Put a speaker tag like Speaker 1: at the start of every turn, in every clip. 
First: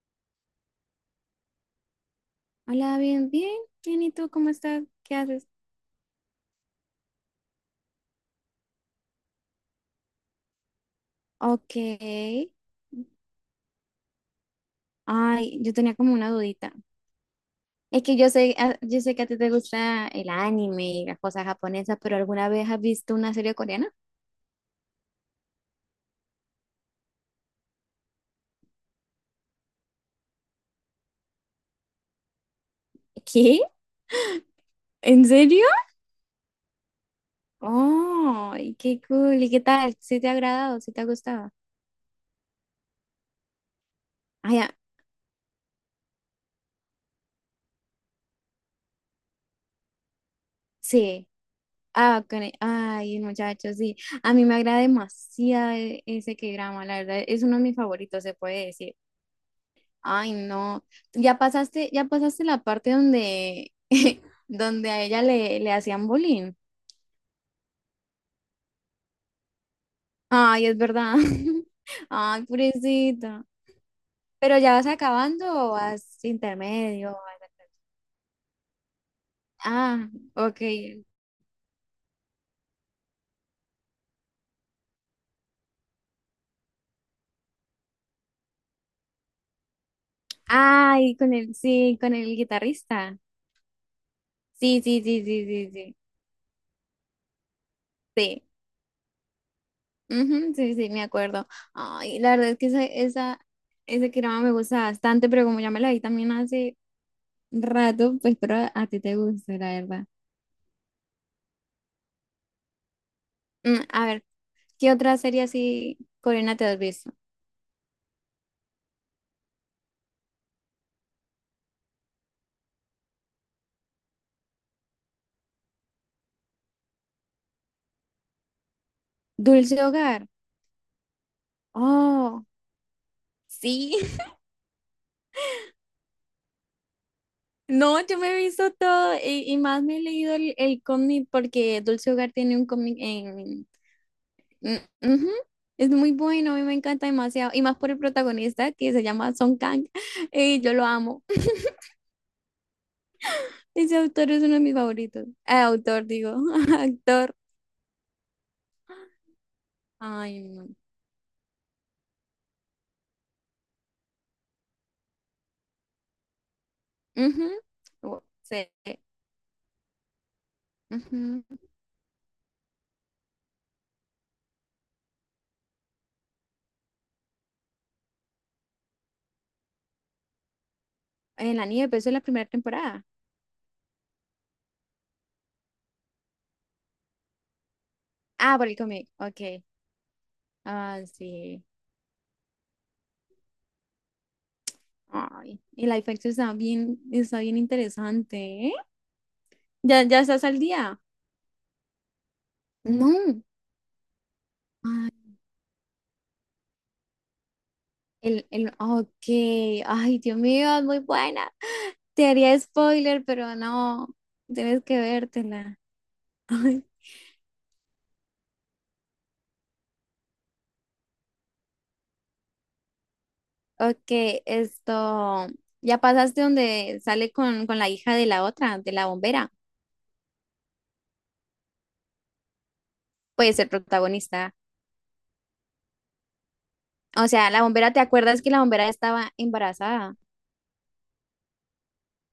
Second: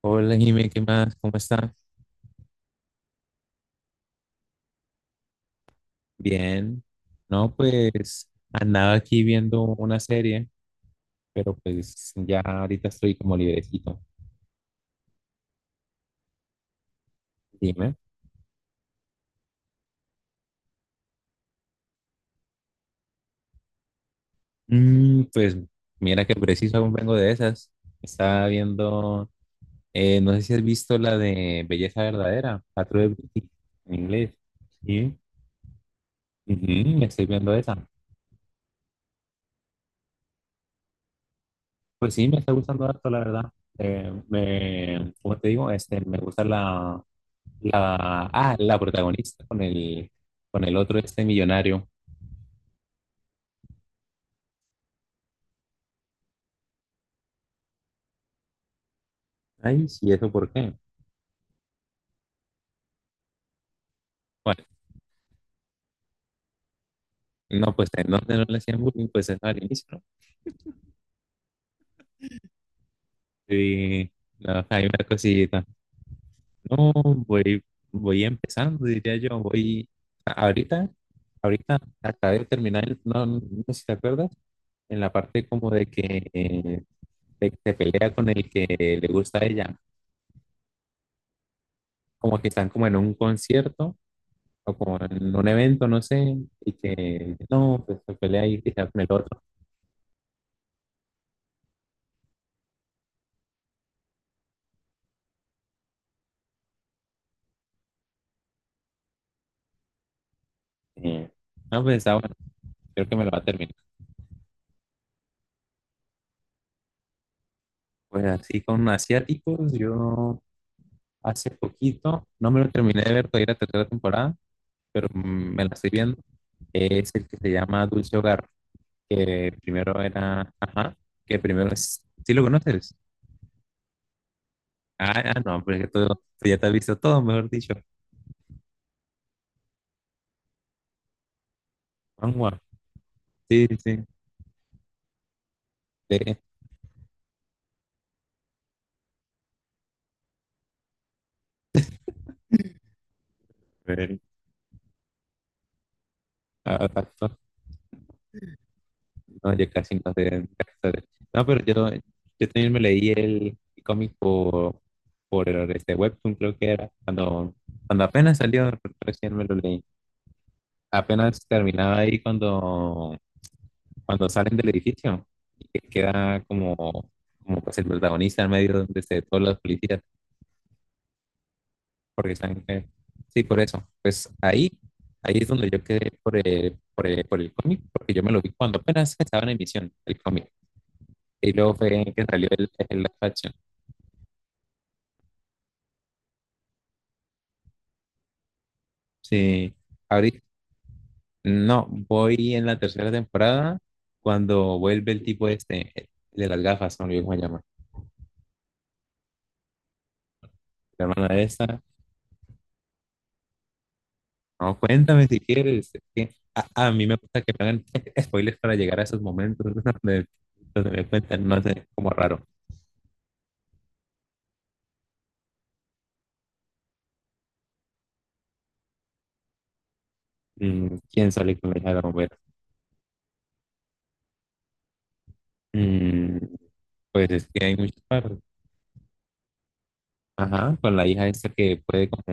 Speaker 1: Hola, Jimé, ¿qué más? ¿Cómo está?
Speaker 2: Hola, bien, bien, bien, ¿y tú cómo estás? ¿Qué haces?
Speaker 1: Bien. No, pues andaba aquí viendo una serie, pero
Speaker 2: Ok.
Speaker 1: pues ya ahorita estoy como librecito.
Speaker 2: Ay, yo tenía como una dudita.
Speaker 1: Dime.
Speaker 2: Es que yo sé, yo sé que a ti te gusta el anime y las cosas japonesas, pero ¿alguna vez has visto una serie coreana?
Speaker 1: Pues mira que preciso aún vengo de esas. Estaba viendo, no sé si has visto la de Belleza Verdadera, la True Beauty,
Speaker 2: ¿Qué?
Speaker 1: en inglés. Sí.
Speaker 2: ¿En serio?
Speaker 1: Ujú, me estoy viendo esa.
Speaker 2: Oh, qué cool. ¿Y qué tal? ¿Sí te ha agradado? ¿Sí te ha gustado?
Speaker 1: Pues sí, me está gustando harto, la verdad.
Speaker 2: Ay, ah,
Speaker 1: Como te digo, me gusta la protagonista con con el otro este
Speaker 2: sí.
Speaker 1: millonario.
Speaker 2: Ah, ay, muchachos, sí. A mí me agrada demasiado ese k drama, la verdad. Es uno de mis favoritos, se puede decir.
Speaker 1: Ay, sí, ¿eso
Speaker 2: Ay,
Speaker 1: por qué?
Speaker 2: no. Ya pasaste la parte donde,
Speaker 1: Bueno,
Speaker 2: donde a ella le hacían bullying.
Speaker 1: no, pues en donde no le hacían bullying, pues eso al inicio, ¿no?
Speaker 2: Ay, es verdad. Ay, pobrecita.
Speaker 1: Y
Speaker 2: ¿Pero
Speaker 1: no,
Speaker 2: ya
Speaker 1: hay
Speaker 2: vas
Speaker 1: una
Speaker 2: acabando
Speaker 1: cosita.
Speaker 2: o vas
Speaker 1: No,
Speaker 2: intermedio, o vas a-?
Speaker 1: voy, voy empezando, diría yo.
Speaker 2: Ah, ok.
Speaker 1: Ahorita, Ahorita acabé de terminar el- no, no sé si te acuerdas, en la parte como de que se pelea con el que le gusta a ella,
Speaker 2: Ay, con el, sí, con el
Speaker 1: como que están como en un
Speaker 2: guitarrista.
Speaker 1: concierto o
Speaker 2: Sí,
Speaker 1: como
Speaker 2: sí, sí,
Speaker 1: en
Speaker 2: sí,
Speaker 1: un
Speaker 2: sí,
Speaker 1: evento,
Speaker 2: sí.
Speaker 1: no sé, y que no, pues se
Speaker 2: Sí.
Speaker 1: pelea y que se con el otro.
Speaker 2: Ujú, sí, sí, me acuerdo. Ay, la verdad es que ese drama me gusta bastante, pero como ya me la vi también hace rato, pues espero a ti te guste, la verdad.
Speaker 1: Eh, no, pues está bueno, creo que me lo va a terminar.
Speaker 2: Mm, a ver, ¿qué otra serie así coreana te has visto?
Speaker 1: Pues así con asiáticos, yo hace poquito, no me lo terminé de ver todavía la tercera temporada, pero me la estoy viendo. Es el que se llama Dulce Hogar, que
Speaker 2: Dulce
Speaker 1: primero
Speaker 2: Hogar.
Speaker 1: era, ajá, que primero es, ¿sí lo
Speaker 2: Oh,
Speaker 1: conoces?
Speaker 2: sí.
Speaker 1: No, porque tú ya te has visto todo, mejor dicho.
Speaker 2: No, yo me he visto todo y, más me he leído el cómic porque Dulce Hogar
Speaker 1: Vamos,
Speaker 2: tiene un cómic
Speaker 1: sí,
Speaker 2: en...
Speaker 1: sí,
Speaker 2: Mm, ujú. Es muy
Speaker 1: sí.
Speaker 2: bueno, a mí me encanta demasiado. Y más por el protagonista, que se llama Song Kang. Y yo lo amo.
Speaker 1: A
Speaker 2: Ese
Speaker 1: ver,
Speaker 2: autor es uno de mis favoritos. Autor, digo. Actor.
Speaker 1: no, yo casi no sé de
Speaker 2: Ay, no.
Speaker 1: actores. No, pero yo también me leí el cómic por este webtoon, creo que era, cuando,
Speaker 2: Ujú.
Speaker 1: cuando
Speaker 2: Oh,
Speaker 1: apenas salió,
Speaker 2: sí.
Speaker 1: recién me lo leí. Apenas
Speaker 2: Ujú.
Speaker 1: terminaba ahí cuando, cuando salen del edificio, y que queda como, como pues el protagonista en medio de este- todos los policías,
Speaker 2: En la nieve, pero eso es la
Speaker 1: porque
Speaker 2: primera
Speaker 1: están...
Speaker 2: temporada.
Speaker 1: sí, por eso. Pues ahí, ahí es donde yo quedé por el cómic, porque yo me lo vi
Speaker 2: Ah, por el
Speaker 1: cuando
Speaker 2: cómic,
Speaker 1: apenas estaba en
Speaker 2: ok.
Speaker 1: emisión el cómic.
Speaker 2: Ah,
Speaker 1: Y
Speaker 2: sí.
Speaker 1: luego fue que salió el live action.
Speaker 2: Ay, el live action está bien interesante, ¿eh?
Speaker 1: Sí,
Speaker 2: ¿Ya, ya
Speaker 1: ahorita,
Speaker 2: estás al día?
Speaker 1: no, voy en la tercera
Speaker 2: No.
Speaker 1: temporada cuando
Speaker 2: Ay,
Speaker 1: vuelve el tipo este, el de las gafas, no lo olvidé cómo se llama,
Speaker 2: el, ok. Ay, Dios mío, es muy
Speaker 1: la hermana de
Speaker 2: buena.
Speaker 1: esta.
Speaker 2: Te haría spoiler, pero no.
Speaker 1: No,
Speaker 2: Tienes que
Speaker 1: cuéntame si
Speaker 2: vértela.
Speaker 1: quieres. Es que
Speaker 2: Ay,
Speaker 1: a mí me gusta que me hagan spoilers para llegar a esos momentos donde, donde me cuentan, no sé, como raro.
Speaker 2: ok, esto. Ya pasaste donde sale con la hija de la otra, de la bombera.
Speaker 1: ¿Quién sale con la hija de la bombera?
Speaker 2: Puede ser protagonista.
Speaker 1: Mm,
Speaker 2: O
Speaker 1: pues es
Speaker 2: sea, la
Speaker 1: que hay
Speaker 2: bombera, ¿te
Speaker 1: muchas partes.
Speaker 2: acuerdas que la bombera estaba embarazada?
Speaker 1: Ajá, con la hija esta que puede como...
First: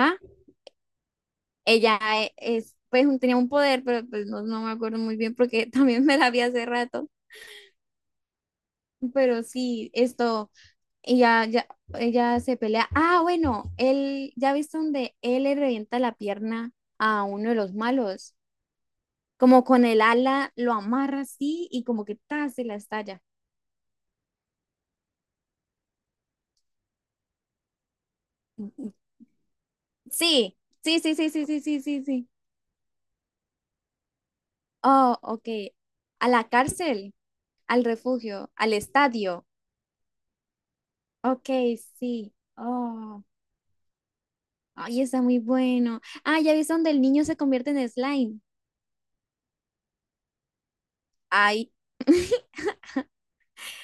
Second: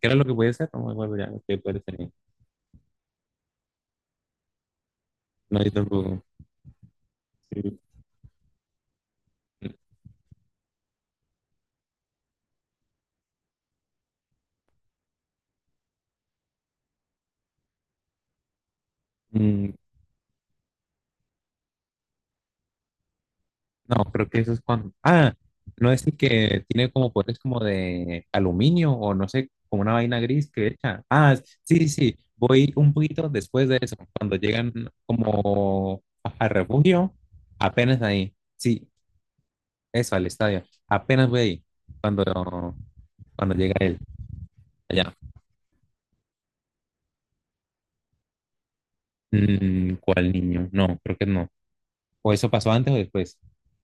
Speaker 1: ¿Qué era lo que puede ser? No me acuerdo ya, que puede
Speaker 2: ella
Speaker 1: ser.
Speaker 2: e- es, pues un- tenía un poder, pero pues no, no me acuerdo muy bien
Speaker 1: No,
Speaker 2: porque
Speaker 1: yo
Speaker 2: también me
Speaker 1: tampoco.
Speaker 2: la vi hace rato.
Speaker 1: Sí.
Speaker 2: Pero sí, esto, ella, ya, ella se pelea. Ah, bueno, él, ya viste donde él le revienta la pierna a uno de los malos. Como
Speaker 1: Mm,
Speaker 2: con el ala lo amarra así y como que ta, se la estalla.
Speaker 1: no, creo que eso es cuando. Ah, no es el que tiene como poderes como de aluminio o no sé, como una vaina gris
Speaker 2: Sí,
Speaker 1: que
Speaker 2: sí,
Speaker 1: echa.
Speaker 2: sí, sí,
Speaker 1: Ah,
Speaker 2: sí, sí,
Speaker 1: sí,
Speaker 2: sí,
Speaker 1: sí,
Speaker 2: sí,
Speaker 1: sí,
Speaker 2: sí.
Speaker 1: voy un poquito después de eso, cuando llegan
Speaker 2: Oh, ok.
Speaker 1: como
Speaker 2: A
Speaker 1: a-
Speaker 2: la
Speaker 1: al
Speaker 2: cárcel,
Speaker 1: refugio,
Speaker 2: al
Speaker 1: apenas ahí.
Speaker 2: refugio, al
Speaker 1: Sí,
Speaker 2: estadio.
Speaker 1: eso, al estadio. Apenas voy
Speaker 2: Ok,
Speaker 1: ahí, cuando,
Speaker 2: sí. Oh.
Speaker 1: cuando llega él,
Speaker 2: Ay,
Speaker 1: allá.
Speaker 2: está muy bueno. Ah, ya viste donde el niño se convierte en slime.
Speaker 1: ¿Cuál niño? No, creo que no.
Speaker 2: Ay,
Speaker 1: ¿O eso pasó antes o después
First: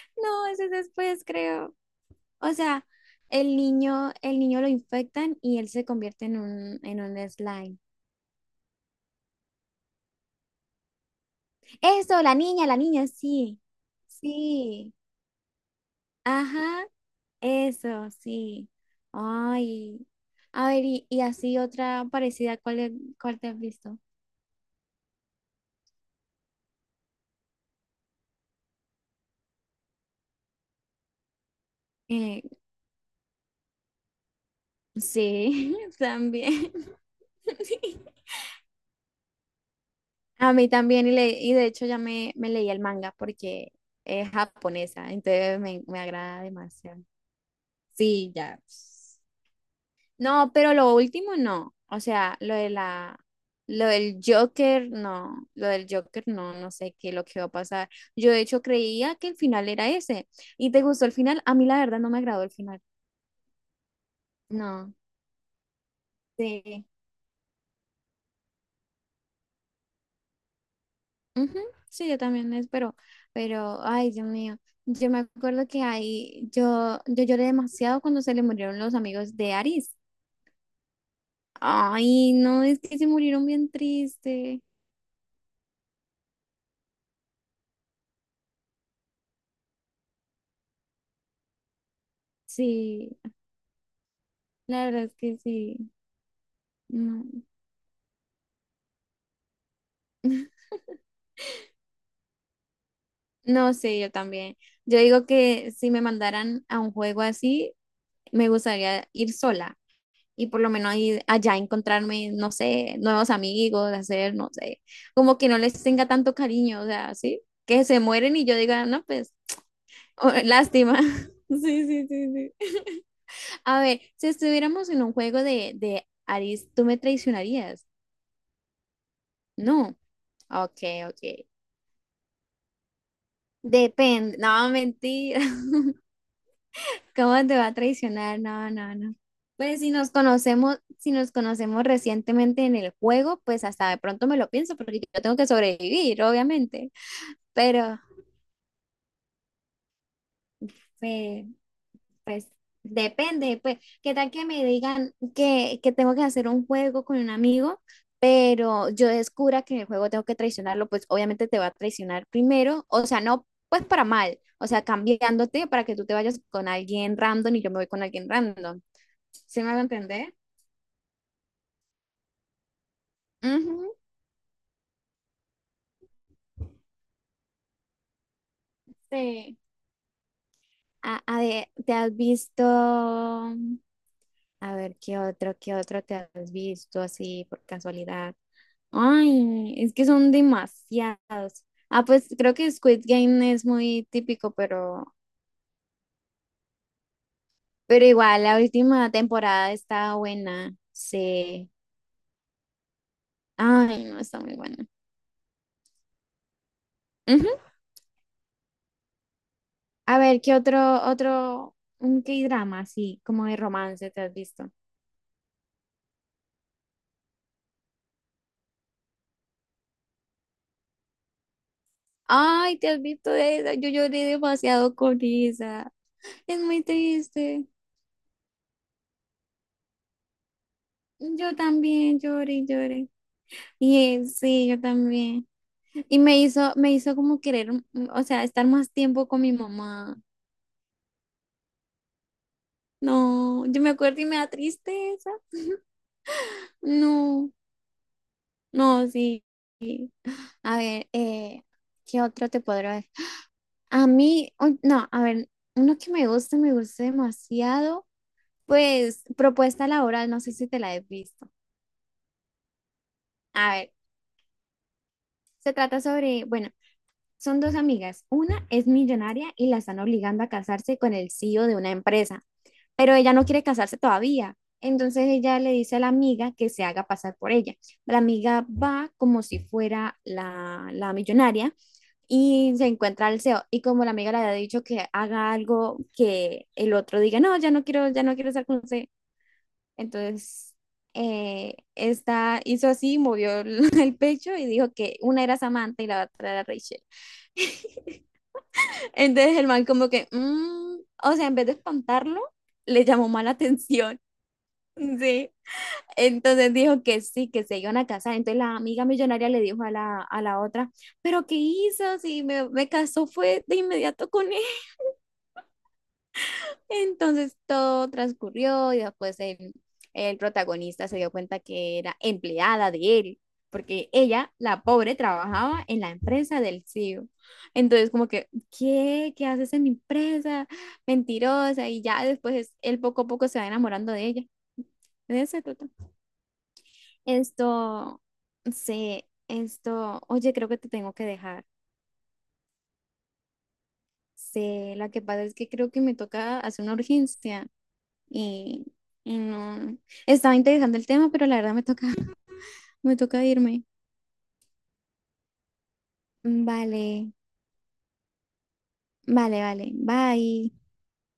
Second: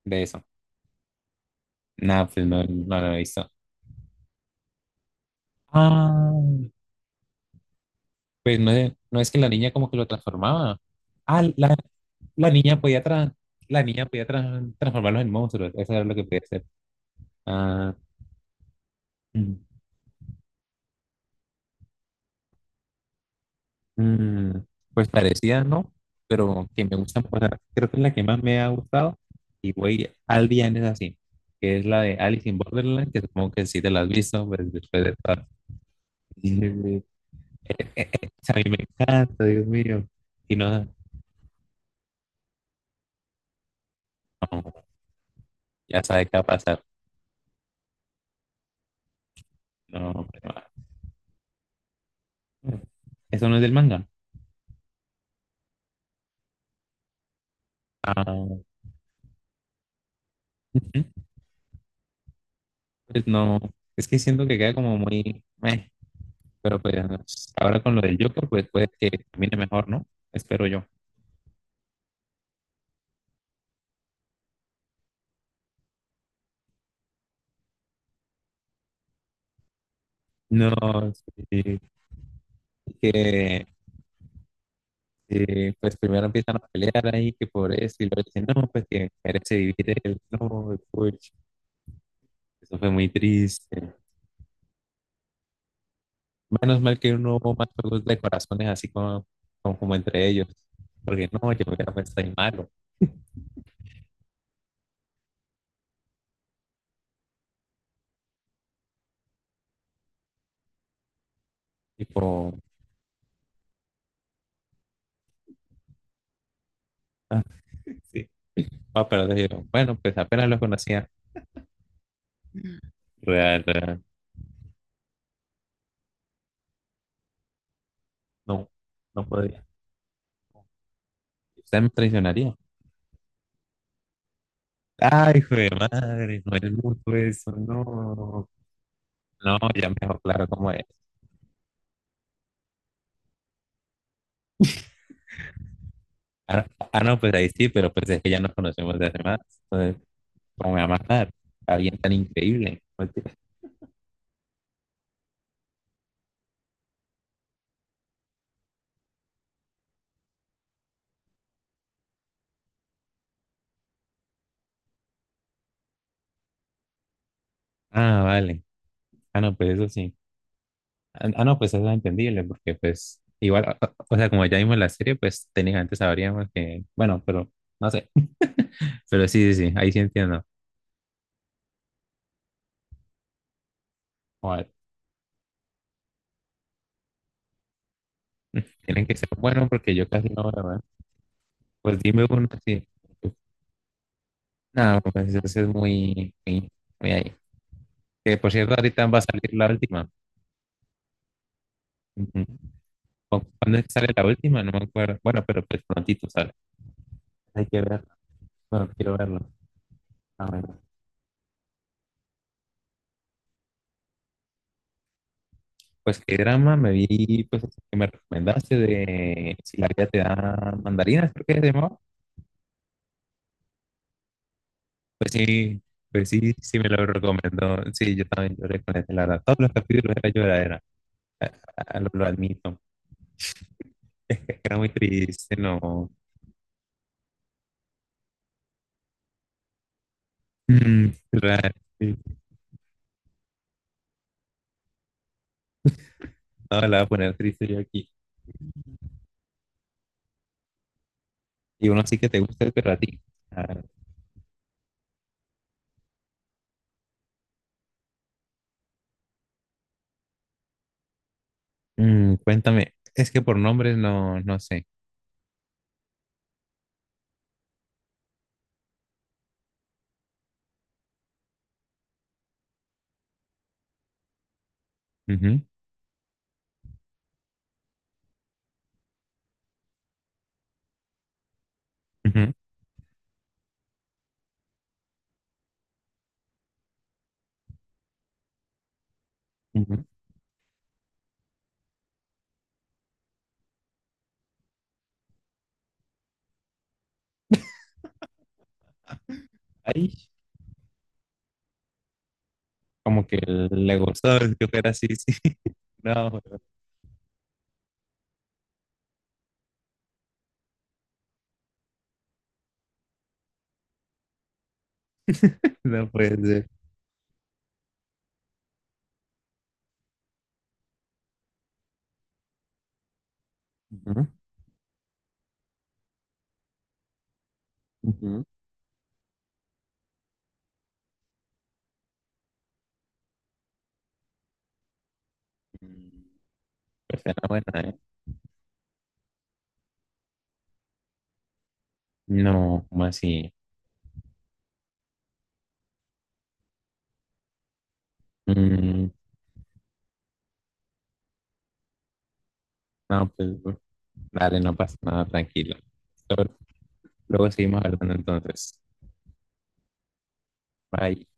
Speaker 1: de eso?
Speaker 2: no, ese es después, creo.
Speaker 1: Nada, pues
Speaker 2: O
Speaker 1: no,
Speaker 2: sea,
Speaker 1: no lo he visto.
Speaker 2: el niño lo infectan y él se convierte
Speaker 1: Ah.
Speaker 2: en un slime.
Speaker 1: Pues no es, no es que la niña como que lo transformaba. Ah, la,
Speaker 2: Eso,
Speaker 1: la
Speaker 2: la
Speaker 1: niña podía,
Speaker 2: niña,
Speaker 1: tra-
Speaker 2: sí.
Speaker 1: la niña podía tra-
Speaker 2: Sí.
Speaker 1: transformarlos en monstruos. Eso era lo que podía hacer.
Speaker 2: Ajá,
Speaker 1: Ah,
Speaker 2: eso, sí.
Speaker 1: mm,
Speaker 2: Ay. A ver, y así otra parecida, ¿cuál, cuál te has visto?
Speaker 1: mm, pues parecía, ¿no? Pero que me gustan, o sea, creo que es la que más me ha gustado. Y voy al bien es así, que es la de
Speaker 2: Eh,
Speaker 1: Alice in Borderland, que supongo que sí te la has visto, pues después de todas.
Speaker 2: sí, también.
Speaker 1: Y- a mí me encanta, Dios mío.
Speaker 2: A
Speaker 1: Y
Speaker 2: mí
Speaker 1: no,
Speaker 2: también, y, le, y de hecho ya me leí el manga porque es
Speaker 1: no,
Speaker 2: japonesa, entonces me
Speaker 1: ya sabe qué va a
Speaker 2: agrada
Speaker 1: pasar.
Speaker 2: demasiado. Sí, ya, pues.
Speaker 1: No, pero,
Speaker 2: No, pero lo último no. O sea, lo de la,
Speaker 1: eso no es del
Speaker 2: lo
Speaker 1: manga.
Speaker 2: del Joker, no. Lo del Joker, no, no sé qué es lo que va a pasar. Yo de
Speaker 1: Ah,
Speaker 2: hecho creía que el final era ese. ¿Y te
Speaker 1: ujú.
Speaker 2: gustó el final? A mí la verdad no me agradó el final.
Speaker 1: Pues no, es que siento que queda
Speaker 2: No.
Speaker 1: como muy, meh, pero
Speaker 2: Sí.
Speaker 1: pues ahora con lo del Joker, pues puede que termine mejor, ¿no? Espero yo.
Speaker 2: Ujú. Sí, yo también espero, pero ay, Dios mío, yo me acuerdo que ahí yo, yo lloré demasiado cuando se le murieron los amigos de Aris.
Speaker 1: No, sí,
Speaker 2: Ay, no, es que se murieron
Speaker 1: que
Speaker 2: bien triste.
Speaker 1: pues primero empiezan a pelear ahí, que por eso, y luego dicen, no, pues que merece vivir él, no, puch, eso fue muy
Speaker 2: Sí,
Speaker 1: triste.
Speaker 2: la verdad es que sí.
Speaker 1: Menos mal que
Speaker 2: No.
Speaker 1: no hubo más juegos de corazones así como, como entre ellos, porque no, yo hubiera pensado ahí malo,
Speaker 2: No, sé yo también. Yo digo que si me mandaran a un juego así, me gustaría ir sola, y por lo menos ahí, allá encontrarme,
Speaker 1: tipo,
Speaker 2: no sé, nuevos amigos, hacer, no sé, como que no les tenga tanto cariño, o sea, sí,
Speaker 1: ah,
Speaker 2: que se
Speaker 1: sí,
Speaker 2: mueren y yo diga, no,
Speaker 1: ah, pero te
Speaker 2: pues,
Speaker 1: digo, bueno, pues
Speaker 2: oh,
Speaker 1: apenas lo
Speaker 2: lástima.
Speaker 1: conocía.
Speaker 2: Sí, sí, sí, sí.
Speaker 1: Real,
Speaker 2: A ver,
Speaker 1: real.
Speaker 2: si estuviéramos en un juego de Aris, ¿tú me traicionarías?
Speaker 1: No, no podría.
Speaker 2: No. Ok, ok.
Speaker 1: Usted me traicionaría.
Speaker 2: Depende. No,
Speaker 1: Ay,
Speaker 2: mentira.
Speaker 1: hijo de madre, no es mucho
Speaker 2: ¿Cómo
Speaker 1: eso,
Speaker 2: te va a traicionar?
Speaker 1: no.
Speaker 2: No, no, no.
Speaker 1: No,
Speaker 2: Pues
Speaker 1: ya
Speaker 2: si
Speaker 1: me
Speaker 2: nos
Speaker 1: dejó claro cómo
Speaker 2: conocemos,
Speaker 1: es.
Speaker 2: si nos conocemos recientemente en el juego, pues hasta de pronto me lo pienso, porque yo tengo que sobrevivir,
Speaker 1: Ah,
Speaker 2: obviamente.
Speaker 1: no, pues ahí sí, pero
Speaker 2: Pero,
Speaker 1: pues es que ya nos conocemos de hace más. Entonces, ¿cómo me va a matar?
Speaker 2: eh,
Speaker 1: Alguien tan
Speaker 2: pues,
Speaker 1: increíble. Mentira.
Speaker 2: depende, pues, ¿qué tal que me digan que tengo que hacer un juego con un amigo, pero yo descubra que en el juego tengo que traicionarlo? Pues obviamente te va a traicionar primero, o sea, no, pues para mal, o sea, cambiándote para que tú te vayas con alguien random y yo me voy con
Speaker 1: Ah,
Speaker 2: alguien
Speaker 1: vale.
Speaker 2: random.
Speaker 1: No,
Speaker 2: ¿Sí
Speaker 1: pues
Speaker 2: me va a
Speaker 1: eso sí.
Speaker 2: entender?
Speaker 1: No, pues eso es entendible, porque pues igual,
Speaker 2: Ujú.
Speaker 1: o sea, como ya vimos la serie, pues técnicamente sabríamos que, bueno, pero no sé. Pero sí,
Speaker 2: Sí.
Speaker 1: sí, sí, ahí sí entiendo.
Speaker 2: A ver, ¿te has visto? A
Speaker 1: Joder,
Speaker 2: ver, qué otro te has visto así por casualidad?
Speaker 1: tienen que ser buenos
Speaker 2: Ay, es
Speaker 1: porque
Speaker 2: que
Speaker 1: yo casi
Speaker 2: son
Speaker 1: no veo.
Speaker 2: demasiados.
Speaker 1: Pues
Speaker 2: Ah,
Speaker 1: dime
Speaker 2: pues
Speaker 1: uno,
Speaker 2: creo que
Speaker 1: sí.
Speaker 2: Squid Game es muy típico,
Speaker 1: No, pues ese es muy, muy, muy ahí.
Speaker 2: pero
Speaker 1: Que
Speaker 2: igual,
Speaker 1: por
Speaker 2: la
Speaker 1: cierto, ahorita
Speaker 2: última
Speaker 1: va a salir la
Speaker 2: temporada
Speaker 1: última.
Speaker 2: está buena. Sí.
Speaker 1: Ujú. ¿Cu- ¿Cuándo es que
Speaker 2: Ay,
Speaker 1: sale
Speaker 2: no,
Speaker 1: la
Speaker 2: está muy
Speaker 1: última? No me
Speaker 2: buena.
Speaker 1: acuerdo. Bueno, pero pues prontito sale.
Speaker 2: Ujú.
Speaker 1: Hay que verlo. Bueno, quiero verlo.
Speaker 2: A ver,
Speaker 1: A
Speaker 2: ¿qué
Speaker 1: ver.
Speaker 2: otro, otro, un K-drama así, como de romance te has visto?
Speaker 1: Pues qué drama me vi, pues ese que me recomendaste de si la vida te da mandarinas, creo que se llamaba.
Speaker 2: Ay, te has visto esa, yo lloré demasiado con
Speaker 1: Pues sí,
Speaker 2: esa.
Speaker 1: pues sí,
Speaker 2: Es
Speaker 1: sí
Speaker 2: muy
Speaker 1: me lo
Speaker 2: triste.
Speaker 1: recomendó. Sí, yo también lloré con ese, la verdad. Todos los capítulos era lloradera. Ah,
Speaker 2: Yo también
Speaker 1: lo
Speaker 2: lloré y
Speaker 1: admito.
Speaker 2: lloré. Y él, sí,
Speaker 1: Era
Speaker 2: yo
Speaker 1: muy
Speaker 2: también.
Speaker 1: triste, no.
Speaker 2: Y me hizo como querer, mm, mm, o sea, estar más tiempo con mi mamá.
Speaker 1: Claro, sí.
Speaker 2: No, yo me acuerdo y me da tristeza.
Speaker 1: No, la voy a poner
Speaker 2: No,
Speaker 1: triste yo aquí.
Speaker 2: no, sí. A ver,
Speaker 1: Y uno sí
Speaker 2: ¿qué
Speaker 1: que te
Speaker 2: otro te
Speaker 1: gusta el
Speaker 2: podré ver?
Speaker 1: perratico. Ah,
Speaker 2: A mí, un- no, a ver, uno que me gusta demasiado, pues propuesta laboral, no sé si te la he visto.
Speaker 1: Cuéntame, es que por
Speaker 2: A ver,
Speaker 1: nombres no, no sé.
Speaker 2: se trata sobre, bueno, son dos amigas. Una es millonaria y la están obligando a casarse con el CEO de una empresa, pero ella no quiere casarse todavía. Entonces ella
Speaker 1: Ujú,
Speaker 2: le dice a la amiga que se haga pasar por ella. La amiga va como si fuera la, la millonaria y se encuentra al CEO. Y como la amiga le había dicho que haga algo que el otro diga, no, ya no quiero estar con usted.
Speaker 1: ujú, ujú.
Speaker 2: Entonces esta hizo así, movió el pecho y dijo que una era Samantha y la otra era Rachel. Entonces el man como
Speaker 1: Ay,
Speaker 2: que, "Mm", o sea, en vez de espantarlo, le
Speaker 1: como
Speaker 2: llamó
Speaker 1: que
Speaker 2: mala
Speaker 1: le
Speaker 2: atención.
Speaker 1: gustó que fuera así, sí.
Speaker 2: Sí.
Speaker 1: No,
Speaker 2: Entonces dijo que sí, que se iban a casar. Entonces la amiga millonaria le dijo a la otra, pero ¿qué hizo? Si me, me casó fue de inmediato con.
Speaker 1: no puede ser.
Speaker 2: Entonces todo transcurrió y después el protagonista se dio cuenta que era empleada de él, porque
Speaker 1: Ujú,
Speaker 2: ella, la pobre, trabajaba en la empresa del CEO. Entonces como
Speaker 1: ujú.
Speaker 2: que, ¿qué? ¿Qué haces en mi empresa? Mentirosa. Y ya después él poco a poco se va enamorando de ella. De eso se trata.
Speaker 1: Mm, Pues era buena, ¿eh?
Speaker 2: Esto, se, esto, oye, creo que te tengo que dejar.
Speaker 1: No, ¿como así?
Speaker 2: Sí, la que pasa es que creo que me toca hacer una urgencia. Y,
Speaker 1: Mm,
Speaker 2: y no, estaba interesante el tema, pero la verdad me toca, me
Speaker 1: no,
Speaker 2: toca
Speaker 1: pues
Speaker 2: irme.
Speaker 1: dale, no pasa nada, tranquilo. Luego,
Speaker 2: Vale,
Speaker 1: luego seguimos hablando entonces.
Speaker 2: vale, vale. Bye.
Speaker 1: Bye.